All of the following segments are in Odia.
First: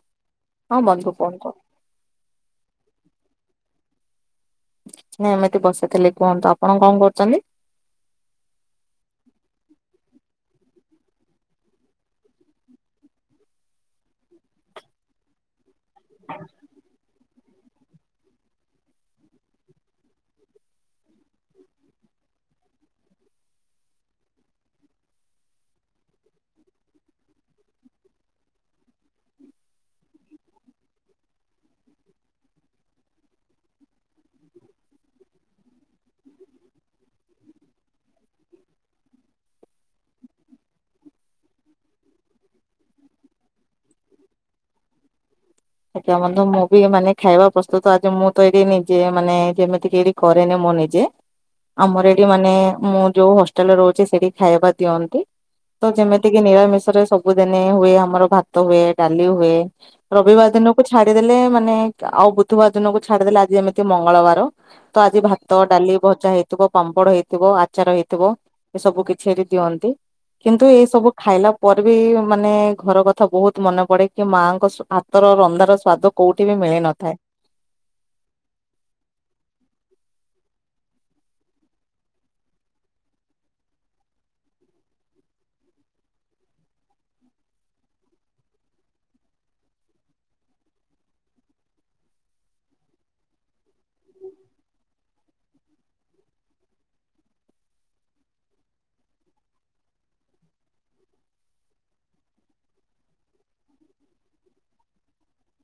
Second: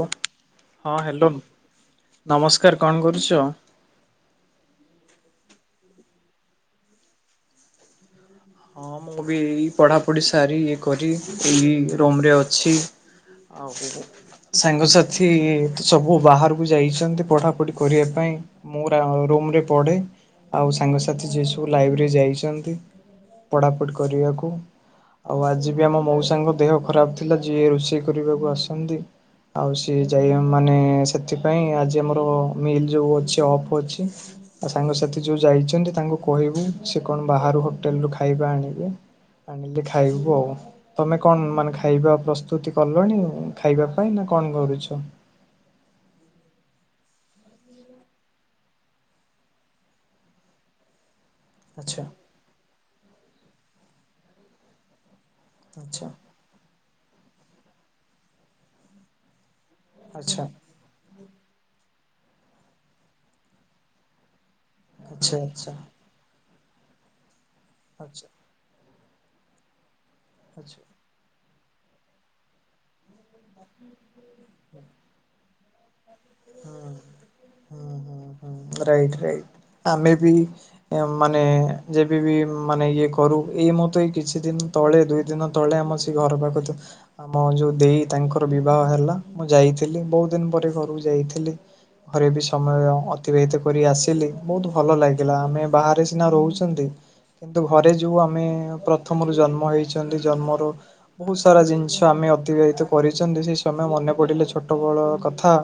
ହଁ ବନ୍ଧୁ ହ୍ୟାଲୋ। କୁହନ୍ତୁ ନମସ୍କାର। କଣ କରୁଛ? ନାଁ ଏମିତି ବସିଥିଲି। କୁହନ୍ତୁ ଆପଣ କଣ କରୁଛନ୍ତି? ହଁ ମୁଁ ବି ଏଇ ପଢ଼ାପଢି ସାରି ଇଏ କରି ଏଇ ରୁମରେ ଅଛି। ଆଉ ସାଙ୍ଗସାଥି ସବୁ ବାହାରୁକୁ ଯାଇଛନ୍ତି ପଢାପଢି କରିବା ପାଇଁ। ମୁଁ ରା ରୁମରେ ପଢେ। ଆଉ ସାଙ୍ଗସାଥି ଯିଏ ସବୁ ଲାଇବ୍ରେରୀ ଯାଇଛନ୍ତି। ପଢ଼ାପଢ଼ି କରିବାକୁ। ଆଉ ଆଜି ବି ଆମ ମଉସାଙ୍କ ଦେହ ଖରାପ ଥିଲା, ଯିଏ ରୋଷେଇ କରିବାକୁ ଆସନ୍ତି। ଆଉ ସିଏ ଯାଇ ମାନେ ସେଥିପାଇଁ ଆଜି ଆମର ମିଲ୍ ଯୋଉ ଅଛି ଅଫ୍ ଅଛି। ଆଉ ସାଙ୍ଗସାଥି ଯୋଉ ଯାଇଛନ୍ତି, ତାଙ୍କୁ କହିବୁ। ସେ କଣ ବାହାରୁ ହୋଟେଲରୁ ଖାଇବା ଆଣିବେ। ଆଣିିଲେ ଖାଇବୁ ଆଉ। ତମେ କଣ ମାନେ ଖାଇବା ପ୍ରସ୍ତୁତି କଲଣି ଖାଇବା ପାଇଁ ନା କଣ କରୁଛ? ଆଜ୍ଞା ବନ୍ଧୁ ମୁଁ ବି ମାନେ ଖାଇବା ପ୍ରସ୍ତୁତ ଆଜି ମୁଁ ତ ଏଇଠି ନିଜେ ମାନେ ଯେମିତି କି ଏଇଠି କରେନି ମୁଁ ନିଜେ। ଆଚ୍ଛା ଆମର ଏଠି ମାନେ ମୁଁ ଯୋଉ ହଷ୍ଟେଲରେ ରହୁଛି, ସେଠି ଖାଇବା ଦିଅନ୍ତି। ତ ଆଚ୍ଛା ଯେମିତି ନିରାମିଷରେ ସବୁଦିନେ ହୁଏ ଆମର ଭାତ ହୁଏ, ଡାଲି ହୁଏ। ଆଚ୍ଛା ରବିବାର ଦିନକୁ ଛାଡିଦେଲେ, ମାନେ ଆଉ ବୁଧବାର ଦିନକୁ ଛାଡିଦେଲେ ଆଜି ଏମିତି ମଙ୍ଗଳବାର ତ ଆଜି ଆଚ୍ଛା ଭାତ, ଆଚ୍ଛା ଡାଲି, ଭଜା ହେଇଥିବ, ପାମ୍ପଡ ହେଇଥିବ, ଆଚାର ହେଇଥିବ। ଆଚ୍ଛା ଏ ସବୁ କିଛି ଏଠି ଦିଅନ୍ତି। କିନ୍ତୁ ଆଚ୍ଛା। ଏଇ ସବୁ ଖାଇଲା ପରେ ବି ମାନେ ଘର କ ଥା ବହୁତ ମନେ ପଡେ କି, ମାଆଙ୍କ ହାତର ରନ୍ଧାର ସ୍ଵାଦ କୋଉଠି ବି ମିଳି ନଥାଏ। ହଁ ହଁ ହଁ ରାଇଟ୍ ରାଇଟ୍ ଆମେ ବି ଏ ମାନେ ଯେବେ ବି ମାନେ ଇଏ କରୁ, ଏଇ ମୁଁ ତ ଏଇ କିଛି ଦିନ ତଳେ ଦୁଇ ଦିନ ତଳେ ଆମ ସେ ଘର ପାଖକୁ ଆମ ଯୋଉ ଦେଇ ତାଙ୍କର ବିବାହ ହେଲା। ମୁଁ ଯାଇଥିଲି ବହୁତ ଦିନ ପରେ ଘରକୁ ଯାଇଥିଲି। ଘରେ ବି ସମୟ ଅତିବାହିତ କରି ଆସିଲି। ବହୁତ ଭଲ ଲାଗିଲା। ଆମେ ବାହାରେ ସିନା ରହୁଛନ୍ତି କିନ୍ତୁ ଘରେ ଯୋଉ ଆମେ ପ୍ରଥମରୁ ଜନ୍ମ ହେଇଛନ୍ତି ଜନ୍ମରୁ ବହୁତ ସାରା ଜିନିଷ ଆମେ ଅତିବାହିତ କରିଛନ୍ତି ସେଇ ସମୟ ମନେ ପଡିଲେ ଛୋଟ ବେଳ କଥା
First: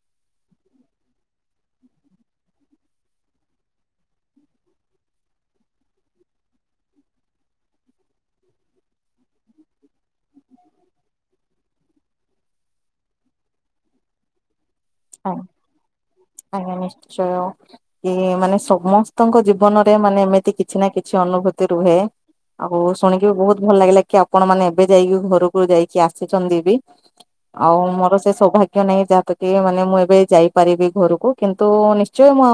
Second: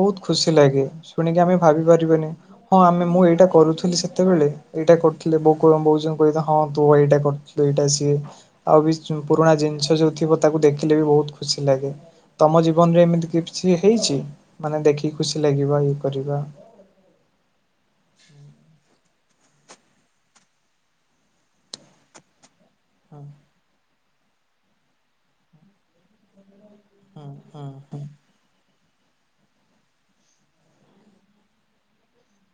ବହୁତ ଖୁସି ଲାଗେ ଶୁଣିକି ଆମେ ଭାବି ପାରିବାନି। ହଁ ଆମେ ମୁଁ ଏଇଟା କରୁଥିଲି ସେତେବେଳେ ଏଇଟା କରୁଥିଲେ ବୋଉ କ ବୋଉ ମଉସାଙ୍କୁ କହିଥା ହଁ ତୁ ଏଇଟା କରୁଛୁ। ଦୁଇଟା ସିଏ ଆଉ ବି ପୁରୁଣା ଜିନିଷ ଯୋଉ ଥିବ ତାକୁ ଦେଖିଲେ ବି ବହୁତ ଖୁସି ଲାଗେ ତମ ଜୀବନ ରେ ଏମିତି କିଛି ହେଇଛି ମାନେ ଦେଖ ହ ଆଜ୍ଞା ନିଶ୍ଚୟ। କି ମାନେ ସମସ୍ତଙ୍କ ଜୀବନରେ ମାନେ ଏମିତି କିଛି ନା କିଛି ଅନୁଭୂତି ରୁହେ। ଆଉ ହୁଁ ଶୁଣିକି ବି ବହୁତ ଭଲ ଲାଗିଲା କି ଆପଣ ମାନେ ଏବେ ଯାଇକି ଘରକୁ ଯାଇକି ଆସିଛନ୍ତି ବି। ହୁଁ ଆଉ ହୁଁ ମୋର ସେ ସୌଭାଗ୍ୟ ନାହିଁ ଯାହାକୁ କି ମାନେ ମୁଁ ଏବେ ଯାଇପାରିବି ଘରକୁ କିନ୍ତୁ ନିଶ୍ଚୟ ମୋ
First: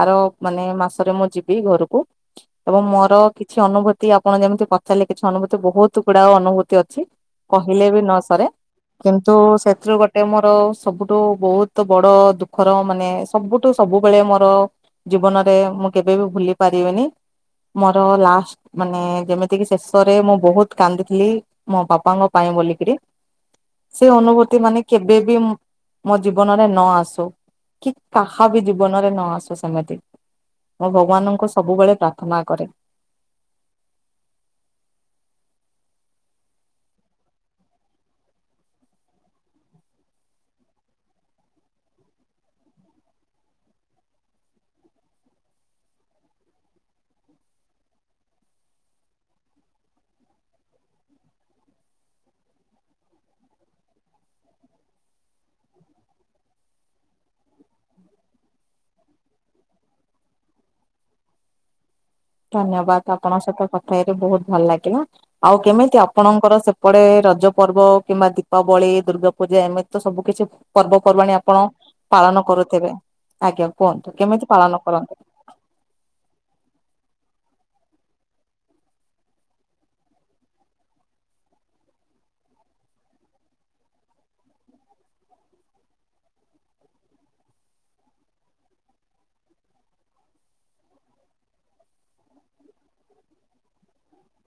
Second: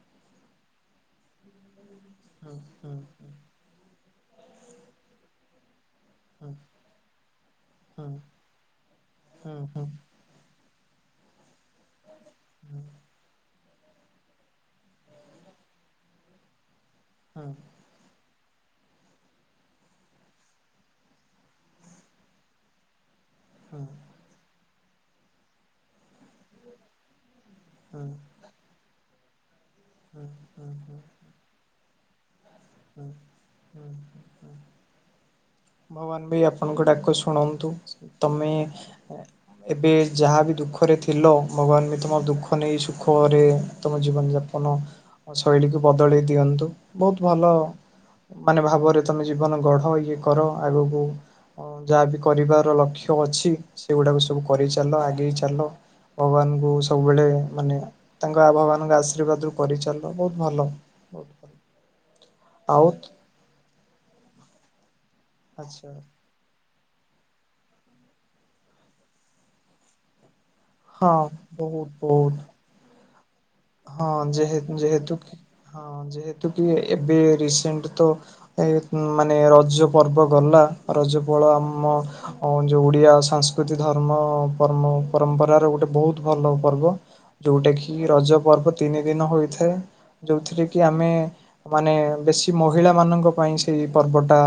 ଆର ମାନେ ମାସରେ ମୁଁ ଯିବି ଘରକୁ। ହୁଁ ଏବଂ ମୋର ହୁଁ କିଛି ଅନୁଭୂତି ଆପଣ ଯେମିତି ପଚାରିଲେ କିଛି ଅନୁଭୂତି ବହୁତ ତୁ ଗୁଡାଏ ଅନୁଭୂତି ଅଛି କହିଲେ ହୁଁ ବି ହୁଁ ନ ହୁଁ ସରେ କିନ୍ତୁ ହୁଁ ସେଥିରୁ ଗୋଟେ ମୋର ସବୁଠୁ ବହୁତ ବଡ ଦୁଃଖର ମାନେ ସବୁ ଠୁ ସବୁବେଳେ ମୋର ଜୀବନରେ ମୁଁ କେବେ ବି ଭୁଲି ପାରିବିନି। ହଁ। ମୋର ଲାଷ୍ଟ ମାନେ ଯେମିତିକି ଶେଷରେ ମୁଁ ବହୁତ କାନ୍ଦିଥିଲି। ମୋ ବାପାଙ୍କ ପାଇଁ ବୋଲିକିରି। ହଁ। ସେ ଅନୁଭୂତି ମାନେ କେବେ ବିି ମୋ ଜୀବନରେ ନ ଆସୁ କି କାହା ବି ଜୀବନରେ ନ ଆସୁ। ସେମିତି ମୁଁ ଭଗବାନଙ୍କୁ ସବୁବେଳେ ପ୍ରାର୍ଥନା କରେ। ହୁଁ ହୁଁ ହଁ। ଭଗବାନ ଭି ଆପଣଙ୍କ ଡାକ ଶୁଣନ୍ତୁ ତମେ [inaudible] ଏବେ ଯାହାବି ଦୁଃଖରେ ଥିଲ ଭଗବାନ ବି ତୁମ ଦୁଃଖ ନେଇ ସୁଖରେ ତୁମ ଜୀବନଯାପନ ଶୈଳୀକୁ ବଦଳେଇ ଦିଅନ୍ତୁ ବହୁତ ଭଲ ମାନେ ଭାବରେ ତମେ ଜୀବନ ଗଢ ଇଏ କର ଆଗକୁ ଆଉ ଯାହା ବିି କରିବାର ଲକ୍ଷ୍ୟ ଅଛି ସେଗୁଡାକୁ ସବୁ କରିଚାଲ ଆଗେଇ ଚାଲ। ଭଗବାନଙ୍କୁ ସବୁବେଳେ ମାନେ ତାଙ୍କ ଆଭା ଭଗବାନଙ୍କ ଆଶୀର୍ବାଦରୁୁ କରିଚାଲ ବହୁତ ଭଲ। ବହୁତ ଭଲ ଆଉ ଧନ୍ୟବାଦ ଆପଣଙ୍କ ସହିତ କଥା ହେଇକି ବହୁତ ଭଲ ଲାଗିଲା ଆଉ ଆଚ୍ଛା କେମିତି ଆପଣଙ୍କର ସେ ପଡେ ରଜ ପର୍ବ କିମ୍ବା ଦୀପାବଳି ଦୁର୍ଗାପୂଜା ଏମିତି ତ ସବୁ କିଛି ହଁ ପର୍ବପର୍ବାଣିୀ ଆପଣ ବହୁତ ବହୁତ ପାଳନ କରୁଥିବେ ଆଜ୍ଞା ହଁ କୁହନ୍ତୁ କେମିତି ଯେହେ ପାଳନ କରନ୍ତି? ଯେହେତୁ କି ହଁ ଯେହେତୁ ଟିକେ ଏବେ ରିସେଣ୍ଟ ତ। ଏଇ ମାନେ ରଜ ପର୍ବ ଗଲା ରଜ ପଳ ଆମ ଅ ଯୋଉ ଓଡିଆ ସଂସ୍କୃତି ଧର୍ମ ପରମ ପରମ୍ପରାର ଗୋଟେ ବହୁତ ଭଲ ପର୍ବ। ଯୋଉଟା କି ରଜ ପର୍ବ ତିନି ଦିନ ହୋଇଥାଏ ଯୋଉଥିରେ କି ଆମେ ମାନେ ବେଶୀ ମହିଳା ମାନଙ୍କ ପାଇଁ ସେଇ ପର୍ବ ଟା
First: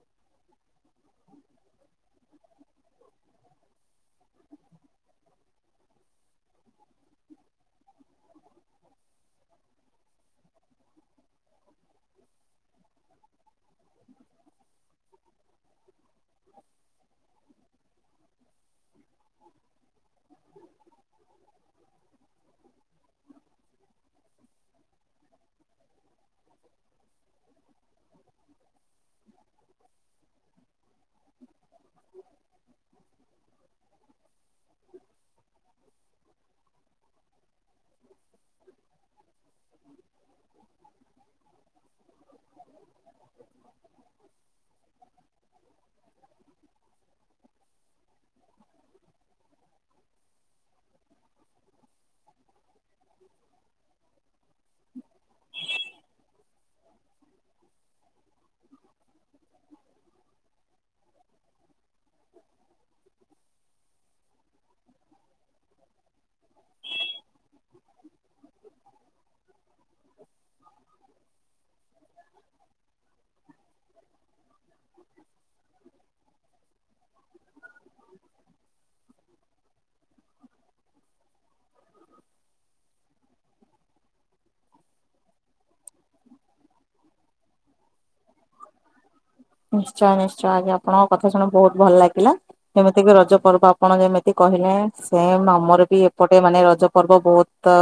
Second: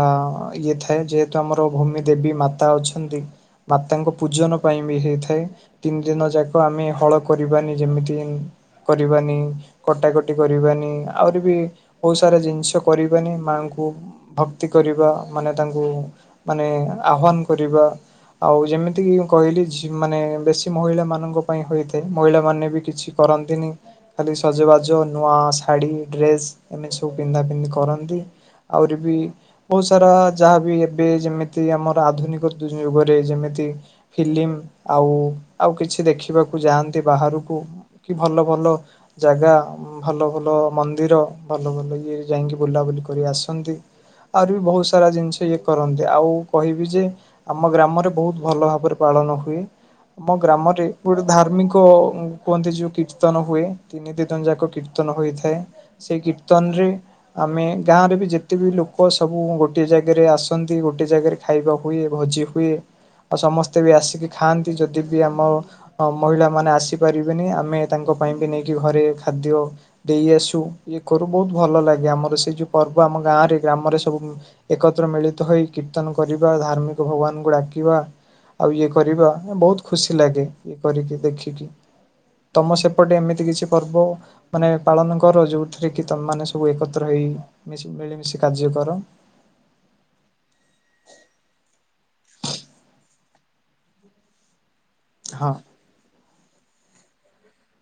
ଇଏ ଥାଏ ଯେହେ ତୁ ଆମର ଭୂମି ଦେବୀ ମାତା ଅଛନ୍ତି ମାତାଙ୍କ ପୂଜନ ପାଇଁ ବି ହେଇଥାଏ। ତିନି ଦିନ ଯାକ ଆମେ ହଳ କରିବାନି ଯେମିତି କରିବାନି କଟାକଟି କରିବାନି ଆହୁରି ବି ବହୁତ ସାରା ଜିନିଷ କରିବାନି ମାଆଙ୍କୁ ଭକ୍ତି କରିବା ମାନେ ତାଙ୍କୁ ମାନେ ଆହ୍ୱାନ କରିବା। ଆଉ ଯେମିତିକି କହିଲି ଝି ମାନେ ବେଶୀ ମହିଳା ମାନଙ୍କ ପାଇଁ ହୋଇଥାଏ ମହିଳାମାନେ ବି କିଛି କର ନ୍ତିନି ଖାଲି ସଜବାଜ ନୂଆ ଶାଢ଼ୀ ଡ୍ରେସ ଏମିତି ସବୁ ପିନ୍ଧା ପିନ୍ଧି କରନ୍ତି। ଆହୁରି ବି ବହୁତ ସାରା ଯାହାବି ଏବେ ଯେମିତି ଆମର ଆଧୁନିକ ଦୁ ଯୁଗରେ ଯେମିତି ଫିଲ୍ମ ଆଉ ଆଉ କିଛି ଦେଖିବାକୁ ଯାଆନ୍ତି ବାହାରକୁ। କି ଭଲ ଭଲ ଜାଗା ଭଲ ଭଲ ମନ୍ଦିର ଭଲ ଭଲ ଇଏ ଯାଇକି ବୁଲାବୁଲି କରି ଆସନ୍ତି ଆହୁରି ବି ବହୁତ ସାରା ଜିନିଷ ଇଏ କରନ୍ତି ଆଉ କହିବି ଯେ ଆମ ଗ୍ରାମରେ ବହୁତ ଭଲ ଭାବରେ ପାଳନ ହୁଏ। ଆମ ଗ୍ରାମରେ ଗୋଟେ ଧାର୍ମିକ କୁହନ୍ତି ଯୋଉ କୀର୍ତ୍ତନ ହୁଏ ତିନି ଦିନ ଯାକ କୀର୍ତ୍ତନ ହୋଇଥାଏ ସେଇ କୀର୍ତ୍ତନ ରେ ଆମେ ଗାଁ ରେ ବି ଯେତେ ବି ଲୋକ ସବୁ ଗୋଟେ ଜାଗାରେ ଆସନ୍ତି ଗୋଟେ ଜାଗାରେ। ଖାଇବା ହୁଏ ଭୋଜି ହୁଏ। ଆଉ ସମସ୍ତେ ବି ଆସିକି ଖାଆନ୍ତି ଯଦି ବି ଆମ ମହିଳା ମାନେ ଆସିପାରିବେନି ଆମେ ତାଙ୍କ ପାଇଁ ବି ନେଇକି ଘରେ ଖାଦ୍ୟ ଦେଇ ଆସୁ ଇଏ କରୁ ବହୁତ ଭଲ ଲାଗେ ଆମର ସେ ଯୋଉ ପର୍ବ ଆମ ଗାଁରେ ଗ୍ରାମରେ ସବୁ ଏକତ୍ର ମିଳିତ ହୋଇ କୀର୍ତ୍ତନ କରିବା ଧାର୍ମିକ ଭଗବାନଙ୍କୁ ଡାକିବା। ଆଉ ଇଏ କରିବା ବହୁତ ଖୁସି ଲାଗେ ଇଏ କରିକି ଦେଖିକି। [inaudible] ତମ ସେପଟେ ଏମିତି କିଛି ପର୍ବ ମାନେ ପାଳନ କର ଯୋଉଥିରେ କି ତମ ମାନେ ସବୁ ଏକତ୍ର ହେଇ ମିଶି ମିଳିମିଶି କାର୍ଯ୍ୟ କର? ନିଶ୍ଚୟ ନିଶ୍ଚୟ ଆଜ୍ଞା ଆପଣଙ୍କ କଥା ଶୁଣି ବହୁତ ଭଲ ଲାଗିଲା। ଯେମିତିକି ରଜ ପର୍ବ ଆପଣ ଯେମିତି କହିଲେ। ହଁ ସେମ ଆମର ବି ଏପଟେ ମାନେ ରଜ ପର୍ବ ବହୁତ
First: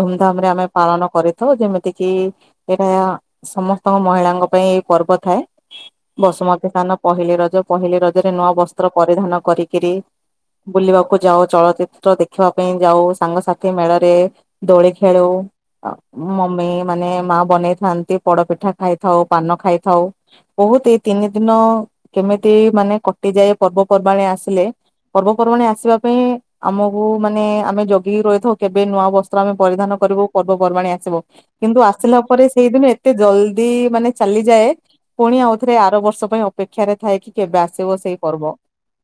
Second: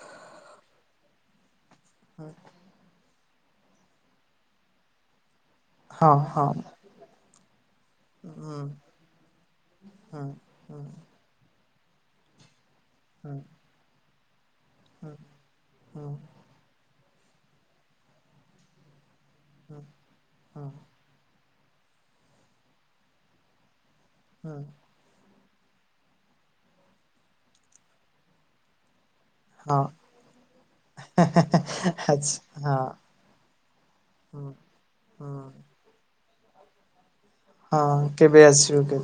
ଧୁମଧାମ ରେ ଆମେ ପାଳନ କରି ତ ଯେମିତି କିି ଏଇଟା ସମସ୍ତଙ୍କ ମହିଳାଙ୍କ ପାଇଁ ଏଇ ପର୍ବ ଥାଏ। ହଁ ହଁ ବସୁମତୀ ସ୍ଥାନ ପହିଲି ରଜ ପହିଲି ରଜ ରେ ନୂଆ ହୁଁ ବସ୍ତ୍ର ପରିଧାନ କରିକିରି ହୁଁ ବୁଲିବାକୁ ଯାଉ। ଚଳଚିତ୍ର ଦେଖ ଦେଖିବା ପାଇଁ ଯାଉ, ସାଙ୍ଗସାଥି ମେଳରେ ଦୋଳି ଖେଳୁ। ମେ ମାନେ ମା ବନେଇଥାନ୍ତି ପୋଡପିଠା ଖାଇଥାଉ, ପାନ ଖାଇଥାଉ। ବହୁତ ଏଇ ତିନି ଦିନ କେମିତି ମାନେ କଟିଯାଏ ପର୍ବପର୍ବାଣି ହୁଁ ଆସିଲେ। ପର୍ବପର୍ବାଣି ଆସିବା ପାଇଁ ଆମକୁ ମାନେ ଆମେ ଜଗିକି ରହିଥାଉ କେବେ ନୂଆ ବସ୍ତ ତ୍ର ଆମେ ହଁ ପରିଧାନ କରିବୁ ପର୍ବପର୍ବାଣଣି ଆସିବ? କିନ୍ତୁ ଆସିଲା ଆଚ୍ଛା ପରେ ହଁ ସେଇଦିନ ଏତେ ଜଲଦି ମାନେ ହୁଁ ଚାଲିଯାଏ। ପୁଣି ହୁଁ। ଆଉଥରେ ଆର ବର୍ଷ ପାଇଁ ଅପେକ୍ଷାରେ ଥାଏ କି କେବେ ଆସିବ ସେଇ ପର୍ବ।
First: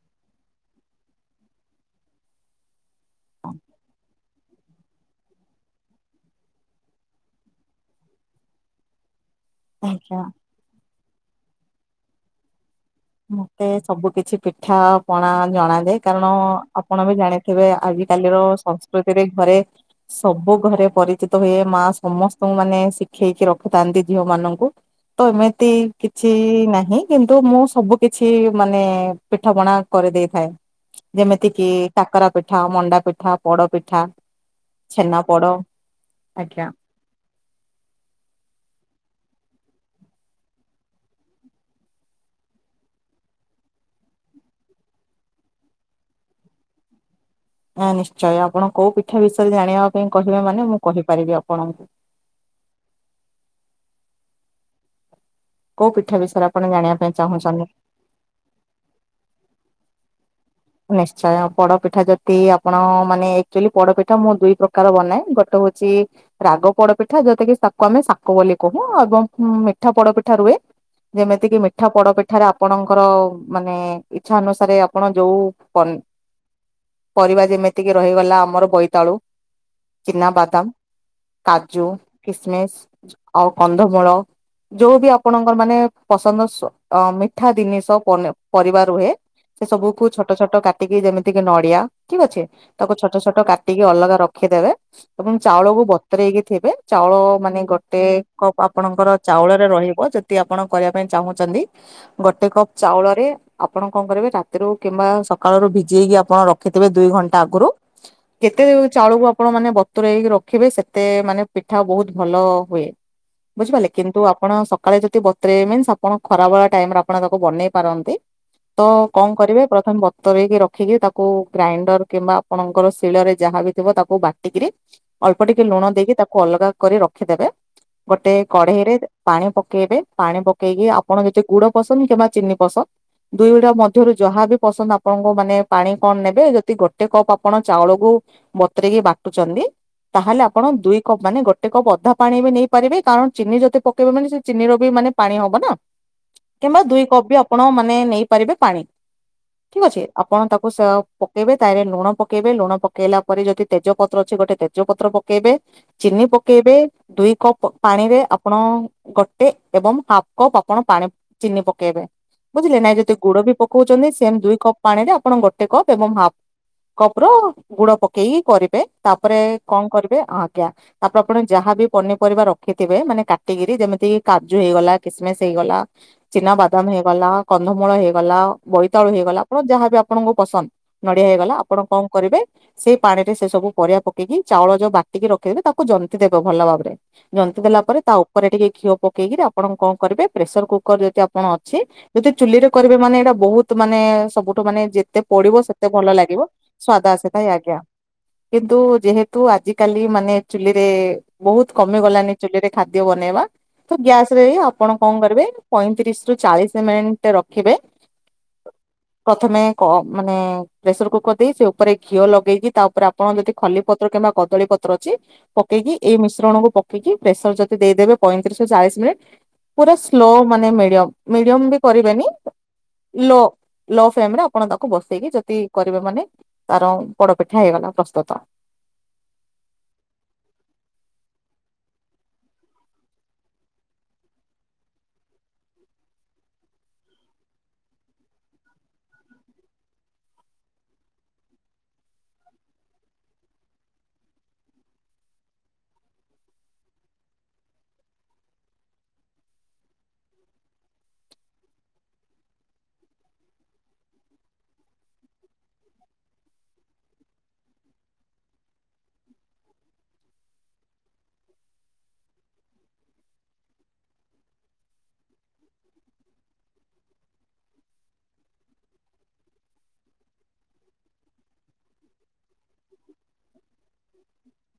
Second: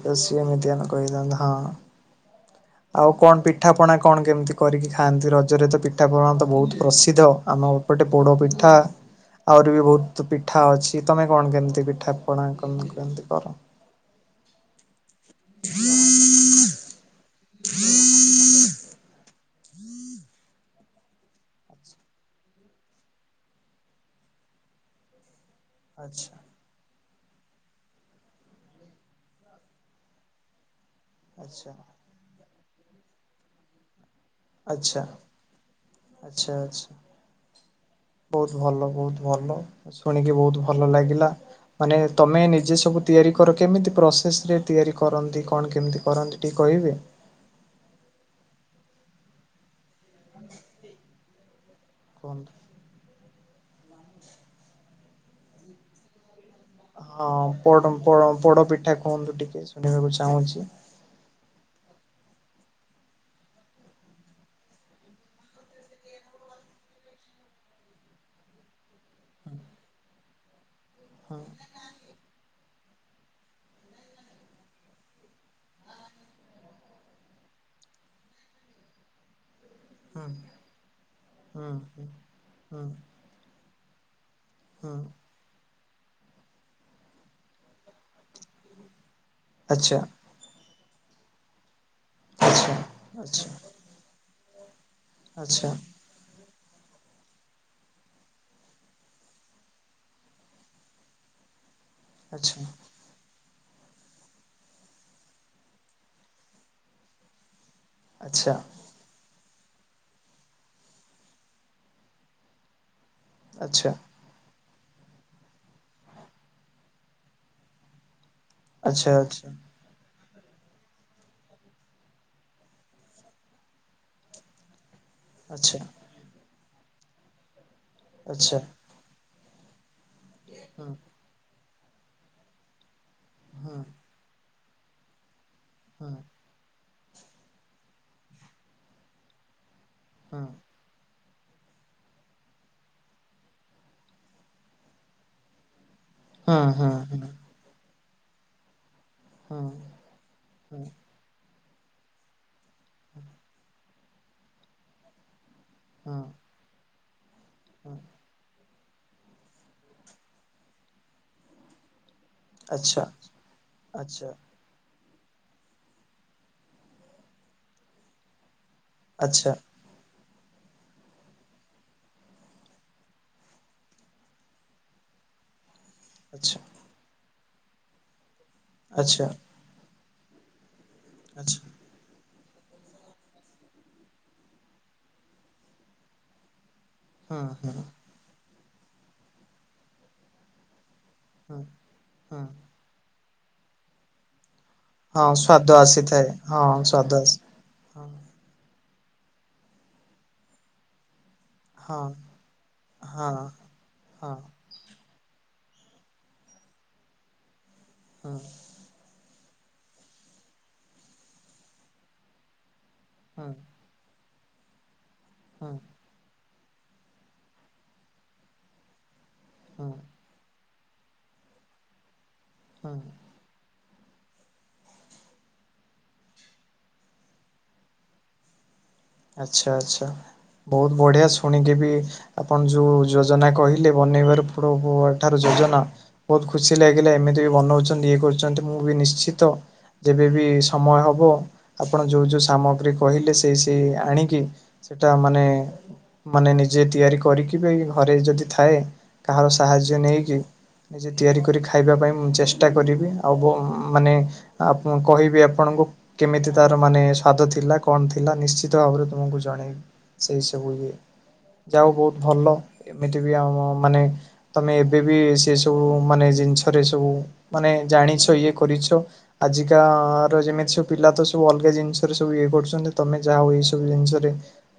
ତ ସେଏମିତି ଆମେ କହିଥାନ୍ତୁ ହଁ। ଆଉ କଣ ପିଠାପଣା କଣ କେମିତି କରିକି ଖାଆନ୍ତି? ରଜରେ ତ ପିଠାପଣା ତ ବହୁତ ପ୍ରସିଦ୍ଧ ଆମ ଏପଟେ ପୋଡ଼ପିଠା ଆହୁରି ବି ଆଜ୍ଞା। ବହୁତ ପିଠା ଅଛି ତମେ କଣ କେମିତି ପିଠା ପଣା କଣ କେମିତି? କର? ମତେ ସବୁ କିଛି ପିଠା ପଣା ଜଣାଯାଏ କାରଣ ଆପଣ ବି ଜାଣି ବେ ଆଜିକାଲିର ସଂସ୍କୃତିରେ ଘରେ ସବୁ ଘରେ ପରିଚିତ ହୁଏ, ମା ସମସ୍ତଙ୍କୁ ମାନେ ଶିଖେଇକି ରଖିଥାନ୍ତି ଝିଅ ମାନଙ୍କୁ। ତ ଏମିତି କିଛି ଆଚ୍ଛା ନାହିଁ କିନ୍ତୁ ମୁଁ ସବୁ କିଛି ମାନେ ପିଠ ପଣା କରିଦେଇଥାଏ। ଯେମିତି କିି ଆଚ୍ଛା କାକରା ପିଠା, ମଣ୍ଡା ପିଠା, ପୋଡ ପିଠା, ଆଚ୍ଛା ଛେନା ପୋଡ ଆଚ୍ଛା ଆଜ୍ଞା। ଆଚ୍ଛା। ବହୁତ ଭଲ ବହୁତ ଭଲ ଶୁଣିକି ବହୁତ ଭଲ ଲାଗିଲା। ମାନେ ତମେ ନିଜେ ସବୁ ତିଆରି କର କେମିତି ପ୍ରୋସେସ ରେ ତିଆରି କରନ୍ତି କଣ କେମିତି କରନ୍ତି? ଟିକେ କହିବେ? ଆଁ ନିଶ୍ଚୟ ଆପଣ କୋଉ ପିଠା ବିଷୟରେ ଜାଣିବା ପାଇଁ କହିବେ ମାନେ ମୁଁ କହିପାରିବି ଆପଣଙ୍କୁ? କୁହନ୍ତୁ? କୋଉ ପିଠା ବିଷୟରେ ଆପ ହଁ ପୋଡ ପୋଡ ପୋଡପିଠା କୁହନ୍ତୁ ଟିକେ ଶୁଣିବାକୁ ଚାହୁଁଛି? ନିଶ୍ଚୟ ପୋଡପିଠା ଯଦି ଆପଣ ମାନେ ଅକ୍ଚୁଆଲି ପୋଡପିଠା ମୁଁ ଦୁଇ ପ୍ରକାର ବନାଏ। ଗୋଟେ ହଉଛି ରାଗ ପୋଡପିଠା ଯୋତା କିି ତାକୁ ଆମେ ଶାକ ବୋଲି କହୁ ଏବଂ ମିଠା ପୋଡପିଠା ରୁହେ। ଯେମିତି କିି ମିଠା ପୋଡପିଠାରେ ଆପଣଙ୍କର ମାନେ ଇଛା ଅନୁସାରେ ଆପଣ ଯୋଉ ପନୀ ପରିବା ଯେମିତିକି ରହିଗଲା ଆମର ବୋଇତାଳୁ ହୁଁ ଚିନା ବାଦାମ, ହୁଁ କାଜୁ, ହୁଁ କିସମିସ, ହୁଁ ଆଉ କନ୍ଧମୂଳ। ଯୋଉ ହୁଁ ବି ଆପଣଙ୍କର ମାନେ ପସନ୍ଦ ସ ଆଁ ମିଠା ଜିନିଷ ପରିବା ରୁହେ। ସେ ଆଚ୍ଛା ସବୁକୁ ଛୋଟ ଛୋଟ କାଟିକି ଯେମିତି କିି ନଡିଆ ଠିକ ଅଛି। ଆଚ୍ଛା ତାକୁ ଛୋଟ ଛୋଟ କାଟିକି ଅଲଗା ରଖିଦେବେ ଏବଂ ଆଚ୍ଛା ଚାଉଳକୁ ବ ବତରେଇକି ଥିବେ ଚାଉଳ ମାନେ ଗୋଟେ କପ୍ ଆପଣଙ୍କର ଚାଉଳରେ ରହିବ। ଯଦି ଦି ଆପଣ କରିବା ପାଇଁ ଚାହୁଁଛନ୍ତି? ଗୋଟେ ଆଚ୍ଛା କପ୍ ଚାଉଳରେ ଆପଣ କଣ କରିବେ ରାତିରୁ କିମ୍ବା ସକାଳୁ ଭିଜେଇକି ଆପଣ ରଖିଥିବେ ଦୁଇ ଘଣ୍ଟା ଆଗରୁ। ଆଚ୍ଛା କେତେ ଚାଉଳକୁ ଆପଣ ମାନେ ବତରେଇକି ରଖିବେ ସେତେ ମାନେ ପିଠା ବହୁତ ଭଲ ହୁଏ। ବୁଝିପାରିଲେ ଆଚ୍ଛା କିନ୍ତୁ ଆପଣ ସକାଳେ ଯଦି ବତ୍ରେଇନ୍ ଆପଣ ଖରା ଭଳା ଟାଇମରେ ଆପଣ ତାକୁ ବନେଇ ପାରନ୍ତି। ତ ଆଚ୍ଛା କଣ ଆଚ୍ଛା କରିବେ? ପ୍ରଥମେ ବତରେଇକି ରଖିକି ତାକୁ ଗ୍ରାଇଣ୍ଡର କିମ୍ବା ଆପଣଙ୍କର ଶିଳରେ ଯାହା ବି ଥିବ ତାକୁ ବାଟିକିରି ଅଳ୍ପ ଟିକେ ଆଚ୍ଛା ଲୁଣ ଦେଇକି ତାକୁ ଅଲଗା କରି ରଖିଦେବେ ଗୋଟେ ଆଚ୍ଛା ଆଚ୍ଛା କଢେଇରେ। ପାଣି ପକେଇବେ ପାଣି ପକେଇକି ହୁଁ ଆପଣ ଯେତେ ଗୁଡ ପସନ୍ଦ କିମ୍ବା ଚିନି ପସନ୍ଦ ଦୁ ଗୁଡା ହୁଁ ମଧ୍ୟରୁ ଯାହାବି ପସନ୍ଦ ଆପଣଙ୍କ ମାନେ ପାଣି ହୁଁ କଣ ନେବେ ଯଦି ଗୋଟେ କପ୍ ଆପଣ ଚାଉଳକୁ ବତୁରେଇକି ବାଟୁଛନ୍ତି। ତାହେଲେ ହୁଁ ଆପଣ ଦୁଇ ପ୍ ମାନେ ଗୋଟେ କପ୍ ଅଧା ପାଣି ବି ନେଇପାରିବେ କାରଣ ଚିନି ଯଦି ପକେଇବେ ମାନେ ସେ ଚିନି ର ବି ମାନେ ପାଣି ହବ ନା। ହୁଁ କିମ୍ବା ହୁଁ ହୁଁ ଦୁଇ ହୁଁ କପ୍ ବି ଆପଣ ମାନେ ନେଇପାରିବେ ପାଣି। ହୁଁ ଠିକ୍ ଅଛି ଆପଣ ତାକୁ ହୁଁ ପକେଇବେ ତାହଲେ ଲୁଣ ପକେଇବେ ଲୁଣ ପକେଇଲା ପରେ ଯଦି ତେଜପତ୍ର ଅଛି ଗୋଟେ ତେଜପତ୍ର ପକେଇବେ। ହୁଁ ଚିନି ପକେଇବେ ଦୁଇ କପ୍ ପାଣିରେ ଆପଣ ଗୋଟେ ଏବଂ ହାଫ୍ କପ୍ ଆପଣ ପାଣି ଚିନି ପକେଇବେ। ବୁଝିଲେ ନାଇଁ ଆଚ୍ଛା ଯଦି ଗୁଡ ବି ପକଉଛନ୍ତି ଆଚ୍ଛା ସେମ ଦୁଇ କପ୍ ପାଣିରେ ଆପଣ ଗୋଟେ କପ୍ ଏବଂ ହାପ କପ ର ଗୁଡ ପକେଇକି କରିବେ। ତାପରେ ଆଚ୍ଛା କଣ କରିବେ ଆଜ୍ଞା। ତାପରେ ଆପଣ ଯାହାବି ପନିପରିବା ରଖିଥିବେ ମାନେ କାଟିକିରି ଯେମିତି କି କାଜୁ ହେଇଗଲା କିସ୍ ମିସ୍ ହେଇଗଲା। ଆଚ୍ଛା ଚିନାବାଦାମ ହେଇଗଲା କନ୍ଧମୂଳ ହେଇଗଲା ବୋଇତାଳୁ ଆଚ୍ଛା ହେଇଗଲା। ଆପଣ ଯାହାବି ଆପଣଙ୍କୁ ପସନ୍ଦ ନଡିଆ ହେଇଗଲା ଆଚ୍ଛା ଆପଣ କଣ କରିବେ ସେଇ ପାଣି ରେ ସେ ସବୁ ପରିବା ପକେଇକି ଚାଉଳ ଯୋଉ ବାଟିକି ରଖିଦେବେ ତାକୁ ଜନ୍ତି ଦେବେ ଭଲ ଭାବରେ। ହୁଁ ଜନ୍ତି ଦେଲା ହୁଁ ପରେ ତା ଉପରେ ଟିକେ ଘିଅ ପକେଇକିରି ଆପଣ କଣ କରିବେ ପ୍ରେସର କୁକର ଯଦି କଣ ହୁଁ ଅଛି ଯଦି ହୁଁ ଚୁଲିରେ କରିବେ ମାନେ ଏଇଟା ବହୁତ ମାନେ ସବୁଠୁ ମାନେ ଯେ ଯେତେ ହଁ ପୋଡିବ ସ୍ଵାଦ ସେତେ ଭଲ ଆସିଥାଏ ଲାଗିବ ହଁ ସ୍ଵାଦ ଆସି ଆସିଥାଏ ଆଜ୍ଞା। ହଁ କିନ୍ତୁ ଯେହେତୁ ଆଜିିକାଲି ମାନେ ଚୁଲିରେ ବହୁତ କମି ହଁ ଗଲାନି ଚୁଲିରେ ଖାଦ୍ୟ ବନେଇବା ହଁ ତ ହଁ ଗ୍ୟାସ ରେ ଆପଣ କଣ କରିବେ ପଇଁତିରିଶ ରୁ ଚାଳିଶ ମିନିଟ୍ ରଖିବେ। [inaudible] ପ୍ରଥମେ ମାନେ ପ୍ରେସର କୁକର ଦେଇ ସେ ଉପରେ ଘିଅ ଲଗେଇକି ତା ଉପରେ ଆପଣ ହଁ ଯଦି ଖଲି ପ ପତ୍ର କିମ୍ବା କଦଳୀ ପତ୍ର ଅଛି ହଁ ପକେଇକି ଏଇ ମିଶ୍ରଣକୁ ପକେଇକି ପ୍ରେସର ଯଦି ଦେଇଦେବେ ପଇଁତିରିଶରୁୁ ଚାଳିଶ ମିନିଟ୍ ହଁ ପୁରା ସ୍ଲୋ ମାନେ ମିଡିୟମ ମିଡିୟମ ବି କରିବେନି ହଁ ଲୋ ଲୋ ଫ୍ରେମ୍ ରେ ଆପଣ ତାକୁ ବସେଇକି ଯଦି କରିବେ ମାନେ ତାର ପୋଡ ପିଠା ହେଇଗଲା ପ୍ରସ୍ତୁତ। ଆଚ୍ଛା ଆଚ୍ଛା ବହୁତ ବଢିଆ ଶୁଣିକି ବି ଆପଣ ଯୋଉ ଯୋଜନା କହିଲେ ବନେଇବାର ଫୋଡ ଠାରୁ ଯୋଜନା ବହୁତ ଖୁସି ଲାଗିଲା ଏମିତି ବି ବନଉଛନ୍ତି ଇଏ କରୁଛନ୍ତି ମୁଁ ବି ନିଶ୍ଚିତ ଯେବେବି ସମୟ ହବ ଆପଣ ଯୋଉ ଯୋଉ ସାମଗ୍ରୀ କହିଲେ ସେଇ ସେ ସେ ଆଣିକି ସେଇଟା ମାନେ ମାନେ ନିଜେ ତିଆରି କରିକି ବି ଘରେ ଯଦି ଥାଏ କାହାର ସାହାଯ୍ୟ ନେଇକି ନିଜେ ତିଆରି କରି ଖାଇବା ପାଇଁ ମୁଁ ଚେଷ୍ଟା କରିବି ଆଉ ବ ମାନେ ଆପ କହିବି ଆପଣଙ୍କୁ କେମିତି ତାର ମାନେ ସ୍ଵାଦ ଥିଲା କଣ ଥିଲା ନିଶ୍ଚିତ ନିଶ୍ଚିତ ଭାବରେ ତୁମକୁ ଜଣେଇବି ସେଇ ସବୁ ଇଏ ଯାଉ ବହୁତ ଭଲ ଏମିତି ବି ଆମ ମାନେ ତମେ ଏବେ ବି ସେ ସବୁ ମାନେ ଜିନିଷରେ ସବୁ ମାନେ ଜାଣିଛ ଇଏ କରିଛ। ଆଜିକା ର ଯେମିତି ସବୁ ପିଲା ତ ସବୁ ଅଲଗା ଜିନିଷରେ ସବୁ ଇଏ କରୁଛନ୍ତି ତମେ। ଯାହା ହଉ ଏଇ ସବୁ ଜିନିଷରେ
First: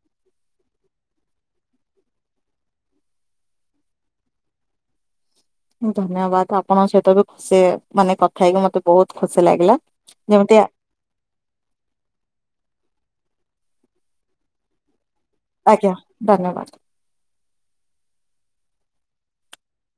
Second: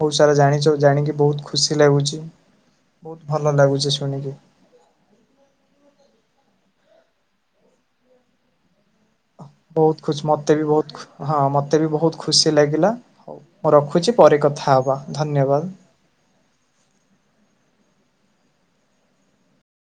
ବହୁତ ସାରା ଜାଣିଛ ଜାଣିକି ବହୁତ ଖୁସି ଲାଗୁଛି। ବହୁତ ଭଲ ଲାଗୁଛି ଶୁଣିକି। ଧନ୍ୟବାଦ ଆପଣଙ୍କ ସହିତ ବି ଖୁସି ମାନେ କ ହେଇକି ମତେ ବହୁତ ଖୁସି ଲାଗିଲା ବହୁତ ଖୁସି ମତେ ଯେମିତି। ବି ବହୁତ ହଁ ମତେ ବି ବହୁତ ଖୁସି ଲାଗିଲା ହଉ ମୁଁ ରଖୁଛି ପରେ କଥା ହବା ଧନ୍ୟବାଦ। ଆଜ୍ଞା ଧନ୍ୟବାଦ।